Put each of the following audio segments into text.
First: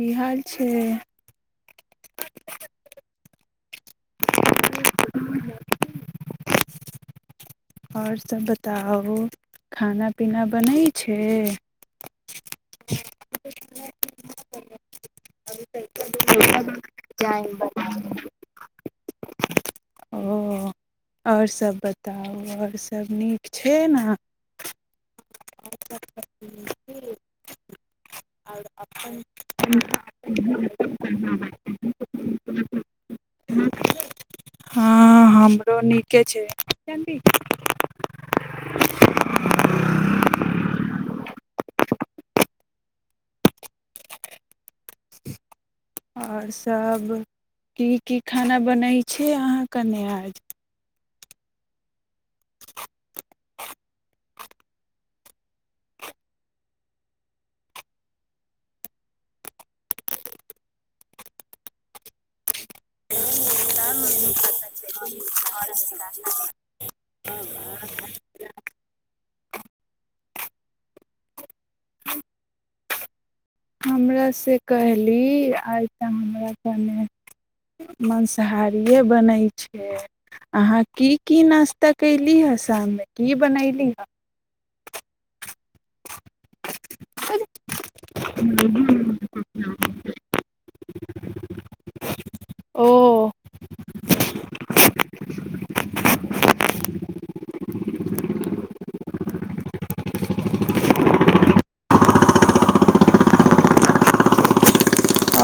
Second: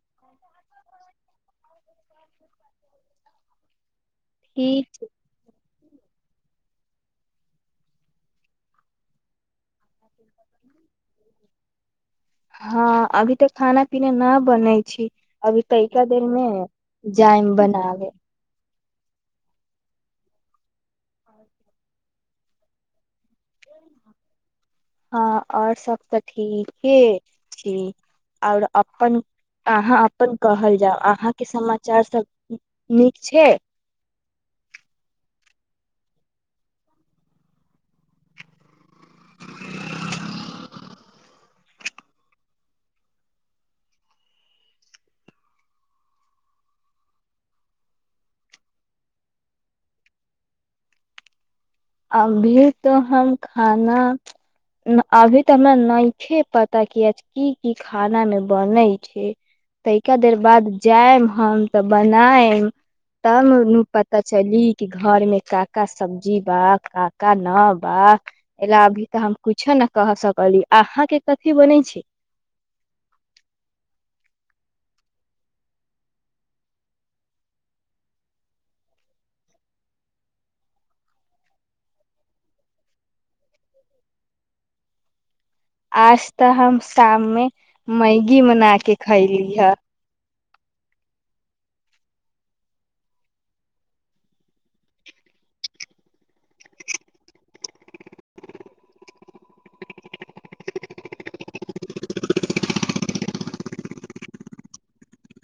की हाल छै ठीक छै आओर सभ बताउ खाना पीना बनै छै हँ अभी तऽ खाना पीना न बनै छी अभी कई का देरमे जाइम बनाबे ओ आओर सभ बताउ आओर सभ नीक छै ने हँ आओर सब तऽ ठीके छी आओर अपन अ हाँ अपन कहल जाउ अहाँके समाचार सब नीक छै हँ हमरो नीके छै आओर सभ की की खाना बनै छै अहाँके न आज अभी तऽ हम खाना अभी तऽ हमरा नहि छै पता किया की की खाना मे बनैत छै तैा देर बाद जायब हम तऽ बनायब तब पता चली कि घरमे काका सब्जी बाग काका ने बा ए ल अभी तऽ हम कुछो ने क सकली अहा के कथि बनेै छै हमरँ कहली आइ तऽ हमरा कने माँसाहारिए बनै छै अहाँ की की नाश्ता कयली हे शाममे की बनयली हे आज तऽ हम शाममे मैगी बना क खयली ह हे ओ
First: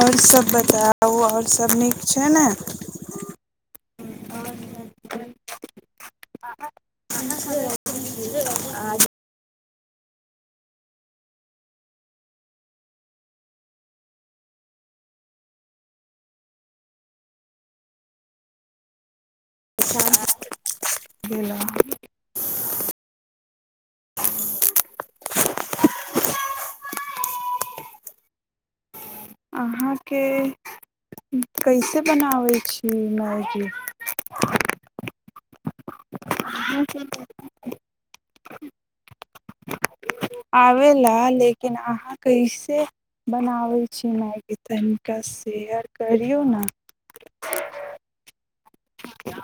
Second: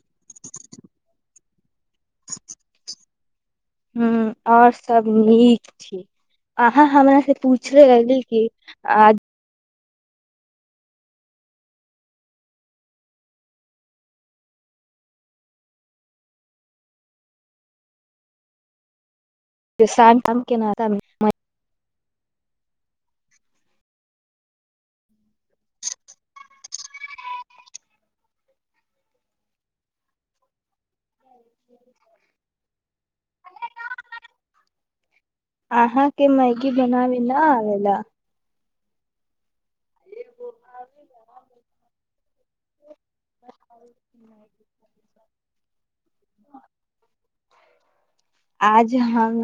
आओर सभ बताउ आओर सभ नीक छै ने ह आओर सब नीक छी आ हँ हँ मन से पूछल लग की अ जामाम के नातमे भेल अहाँके कैसे बनाबै छी मैगी आहा के मैगी बनाबी न आला आबे लए लेकिन अहाँ कैसे बनाबे छी मायके तनिका शेयर करियौ ने आज हम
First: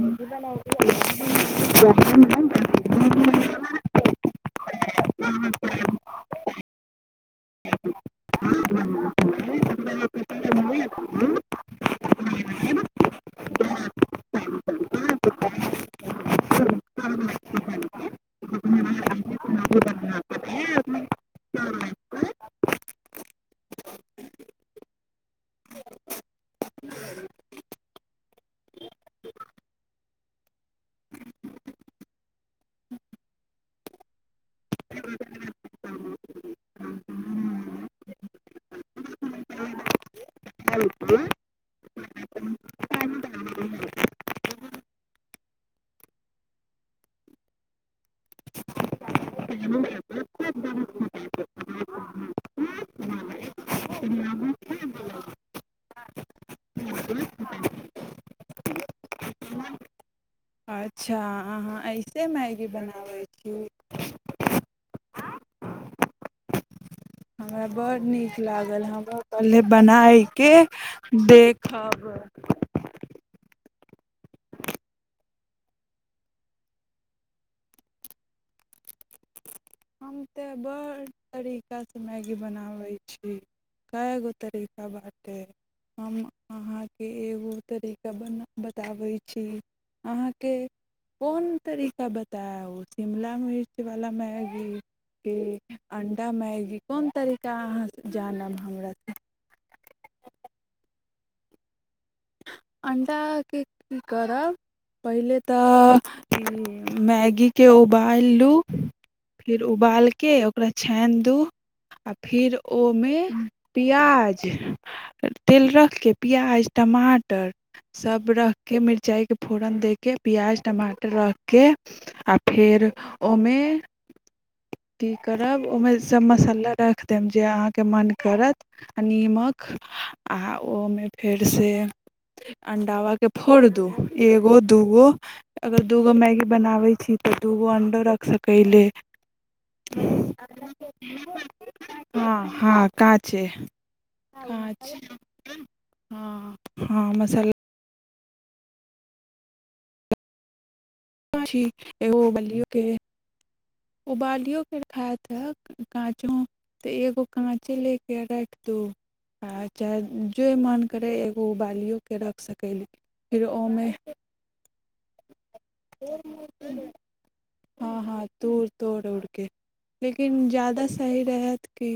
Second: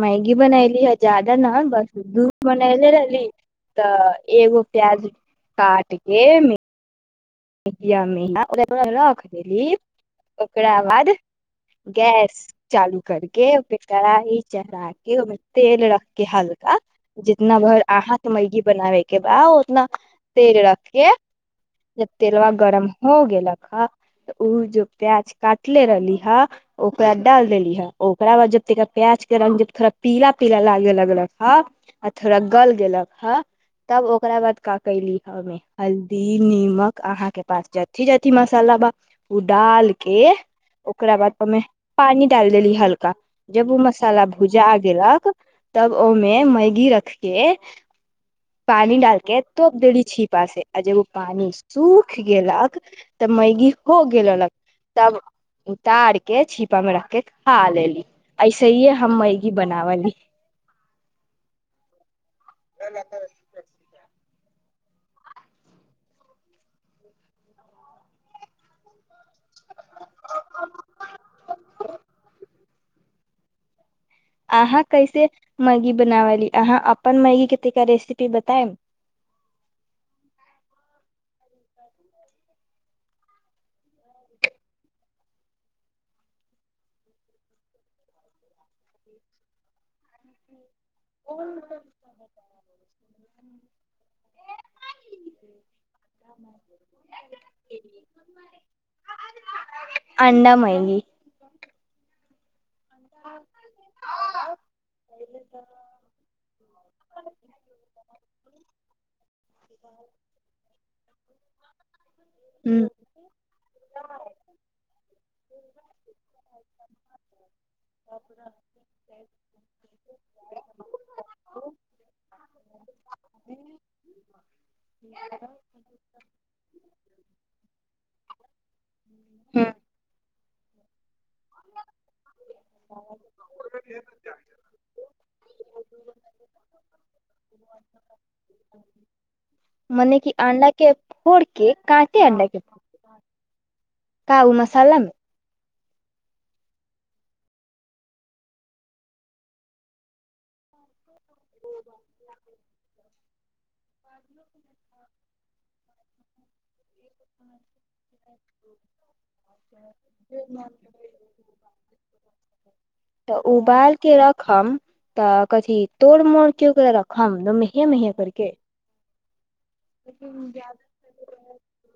मैगी बनली है ज्यादा न बस दूध बनले रहली तऽ एगो प्याज काटके मीडियम मे रख दी ओकरा बाद गैस चालू करके क चरा के ओहिमे तेल रखके हल्का जितना भर आहाथ मैर्गी बनाबे के बा उतना तेल रखके जब तेलबा गरम हो गेलक हऽ तऽ ओ जो प्याज काटले रहली हऽ ओकरा डालि देली हऽ ओकरा बाद जब तिका प्याजके रङ्ग जब थोड़ा पीला पीला लागे लगलक हऽ आ थोड़ा गलि गेलक हऽ तब ओकरा बाद क कयली हऽ ओहिमे हल्दी निक अहाँ के पास जथी जथी मसाला बा ओ डाल के ओकरा बाद ओहिमे पानी डाल देली हल्का जब ओ मसाला भुजा गक तब ओहिमे मैगी रख के पानी डालके तोप देली छीपा से आ जब ओ पानि सूख गेलक तऽ मैगी हो गेललक तब उतार के छीपा मे रख के खा लेली ऐसे हीे हम मैगी बनावली अच्छा अहाँ त मैगी बनाबै छी हमरा बड्ड नीक लागल हम पहिले बनाय कऽ देखब अहाँ कैसे मैगी बनाव ली अहाँ अपन मैगी कता रेसिपी बतायम हम तऽ बड़ तरीकासँ मैगी बनाबै छी कए गो तरीका बाँटय हम अहाँके एगो तरीका बना बताबै छी अहाँके कोन तरीका बताय ओ शिमला मिर्च वाला मै अणडा मैगी कोन तरीका अहाँ जानब हमर ी [inaudible] अण्डाके की करब पहिले तऽ मैगीके उबालि द दू फेर उबालके ओकरा छैन दू आ फेर हूँ ओहिमे पियाज तेल रखिक पियाज टमाटर सब रख के मिर्चाय के फोरन दे के पियाज टमाटर रख के आ फेर ओमे की करब ओ मे सब मसाला डाल के जे अहाँके मन करत निमक ह आ ओ मे फेर से अंडवा के फोर दो एगो दूगो दूगो अगर मैगी बनाबै छि त दु गो अंडो रख सकिले मने कि अंडा के फोड़ के काटे हा अंडा के हा काचे का उ मसाला मे हुँ हँ मसाला एगो बियो के ओ उबालियो के खाय त काँचो तऽ एगो काँचे ले के राख दू आ चाहे जे मन करे एगो उबालियो के रख सकली तऽ फिर ओमे उबाल के रखम तऽ ठीक तोड़ मोड़ क ओकरा रखम ए महिय करके पड़ उड़के लेकिन ज्यादा सही रहत कि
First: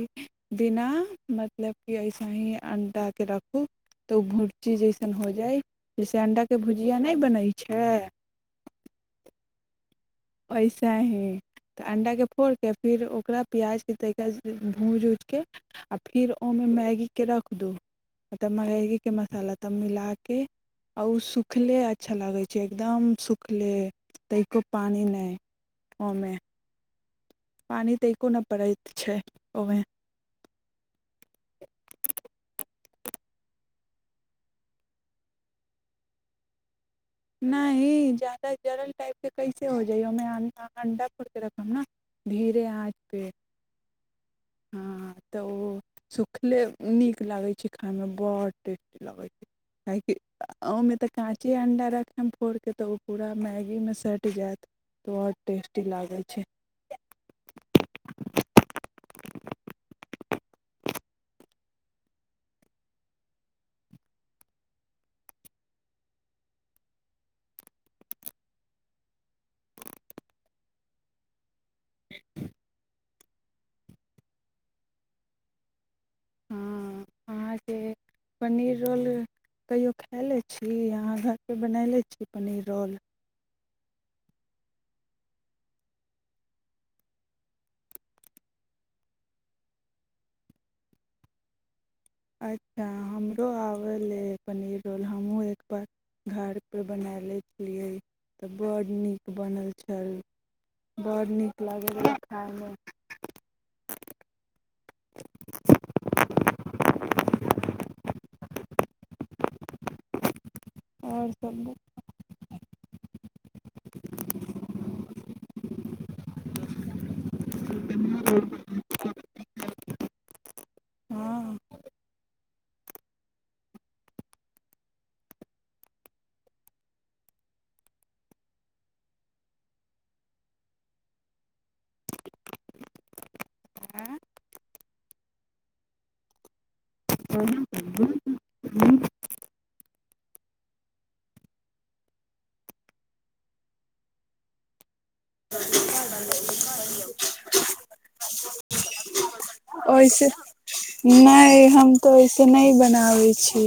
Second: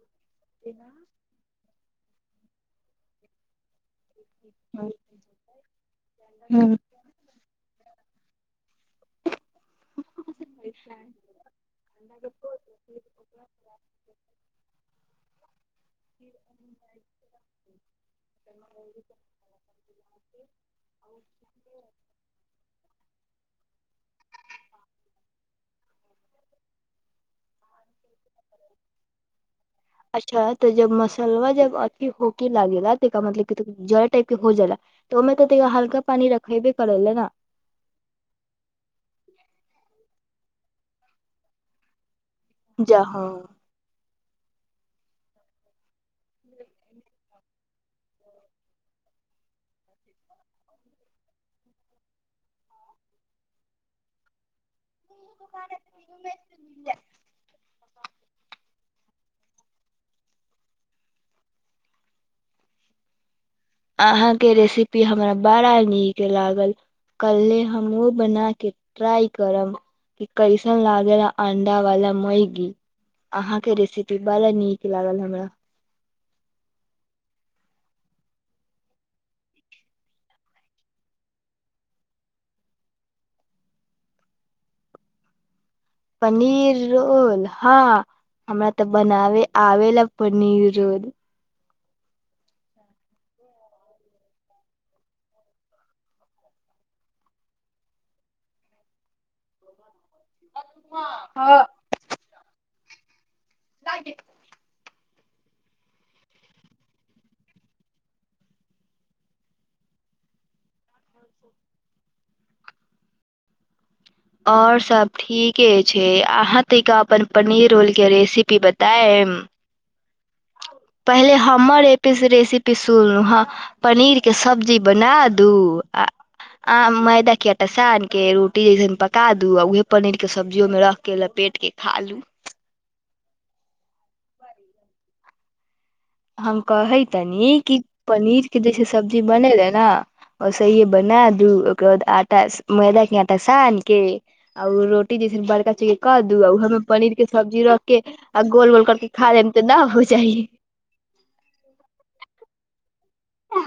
बिना मतलब कि अऐसे ही अणडाके राखू तऽ ओ भुर्जी जैसन हो जाय जैसे अंडा के ह भुजिया नहि बन छै वैसे ही तऽ अण्डाके फोड़ कऽ फेर ओकरा प्याजके तरीका भूजि उज के आओर फिर ओहिमे मैगीके रख दू मतलब मैगीके मसाला तब मिलाके आओर ओ सुखले अच्छा लगै छै एकदम सुखले तायस पानी मे ओ मे पानी त अच्छा तऽ जब मसलवा जब अथी होके लागेला मतलब जर टाइप के हो जा त ओहिमे तऽ हल्क पानी रखेब नहि ही ज़्यदा जरल टाइप के कै हो जाय अंडा फोर के रखब न धीरे आँच जा हँ पे हँ तऽ ओ सुखले नीक लागैत छै खायमे बड् टेस्टी लगैत छै काहेकि ओहिमे तऽ काँचे अंडा रख फोड़िक तऽ ओ पूरा मैगीमे सटि जायत बड टेस्टी लागे छै अहााँके रेसिपी हमरा बड़ा नीक लागल कले हम ओ बना के ट्राइ करब कि कैसन लागल अंडा वाला मैगी अहााँके रेसिपी बड़ा नीक लागल हमरा हँ अहाँके पनीर रोल कहियओ खाए लै छी अहाँ घरपर बनाए लै छी पनीर रोल पनीर रोल हँ हमरा तऽ बनाबे आबे लए पनीर रोल अच्छा हमरो आबै पनीर रोल हमहूँ एक बार घरपर बनाए लै छलियै तऽ बड्ड नीक बनल छल बड़ नीक लागे रह खाायमे आओर सभ आओर सब ठीके छै अहाँ ता अपन पनीर रोलके रेसिपी बतायब पहिले हँ हमर रेसिपी सुनलू ह पनीर के सब्जी बना दू आ आ मैदा कियाटा सान के रोटी जैसन पका दू आ उहे पनीर के सब्जियो में रख के लपेट के खा लू हम कहै तनी कि पनीर के जेसे सब्जी बनेेले ने ओस हे बना दू ओकर बाद आटा मैदा के आटा सान के आ उ रोटी जेसे बड़का च क दू उमें पनीर के सब्जी रख के आ गोल गोल कर के खा ल तऽ नहि हो ओहिसे जाइ नहि हम तो ऐसे न ब बै छी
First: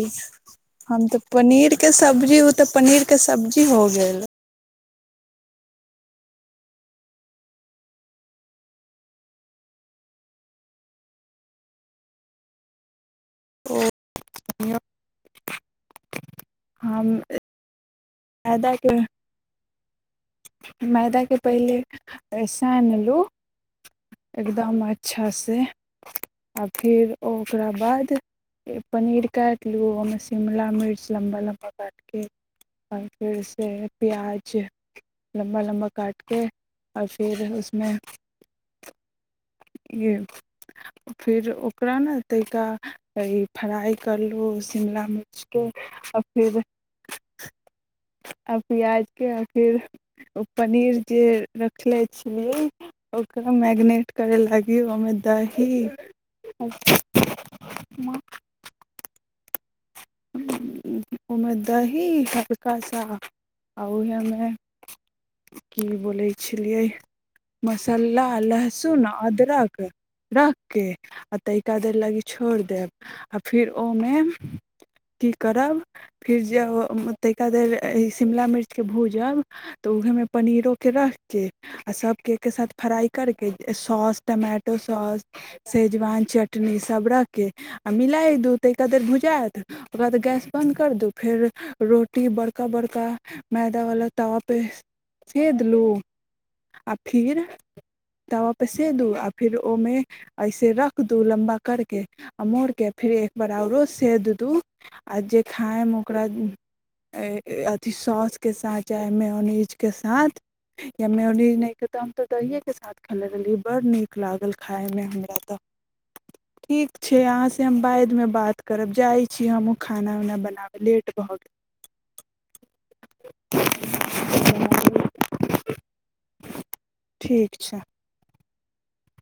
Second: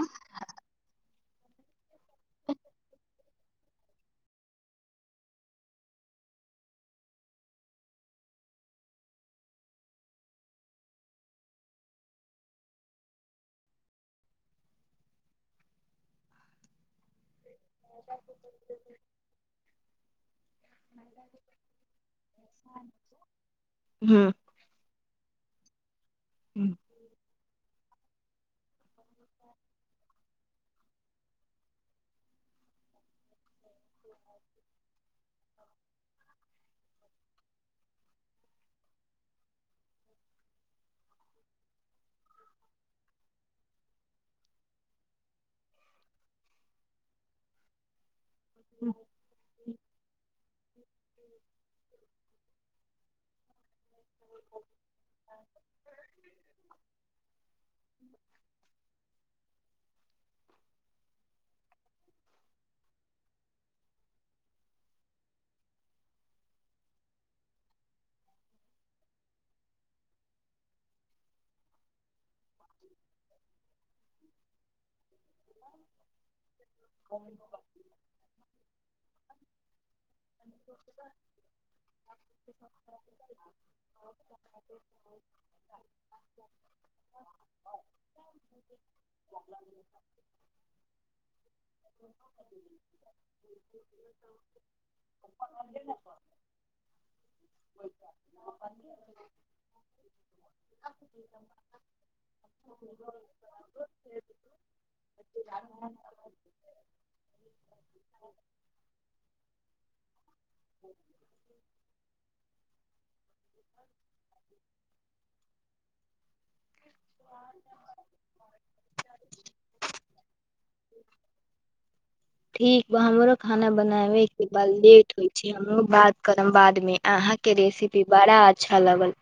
हम तऽ पनीरके सब्जी ओ तऽ पनीरके सब्जी हो गेल ओ हम फदा क मैदाके पहिले सानलहुँ हूँ एकदम अच्छा से आ फिर ओ ओकरा कर बाद पनीर काट लू ओहिमे शिमला मिर्च लम्बा लम्बा काटि कऽ आओर फेरसँ प्याज लम्बा लम्बा काटि कऽ आओर फेर उसमे ई फेर ओकरा ने तयिका ई फ्राइ करलहुँ शिमला मिर्चके आ फेर आ प्याज के आ फिर ओ पनीर जे रखले छियै मै् करय लागियौ हममे दाही ओमे दही हल्का सा आ ओहेमे की बोलै छलियै मसाला लहसुन अदरक रख के आ तरिका द लग छोड़ि देब आ फेर ओहिमे की करब फेर जेब तााादर शिमला मिर्चके भूजब तऽ उहमे पनीरोकेँ रखि कऽ आ सभके एकके साथ फ्राइ करि कऽ सॉस टमाटो सॉस सेजवान चटनीसभ रखि कऽ आ मििलै दू त एकदर भुजात ओकरा बाद गैस बन्द कर दू फेर रोटी बड़का बड़का मैदा वालला तावा पे सेे दलू आ फिर तवा पे सेे दू आ फिर ओहिमे ऐसे रख दू लम्बा करके आ मोड़ के फिर एक बार औरो से द दू आ जे खायायम ओकरा अथिी सौसके साथ चाहे मेोनीजके साथ या मेोनीज नहि ख तऽ हम तऽ दहिएके साथ अच बड़ नीक लागल खाय मे हमरा तऽ ठीक छै अहाँ से हम बाद मे बात करब जाइ छी हमहूँ खाना उना बनाबय लेट भऽ ठीक हमरो खाना बनाबे के ब गेल लेट होइ छै हम बात करब बाद मे अहा के ठीक छै रेसपी अच्छा लगल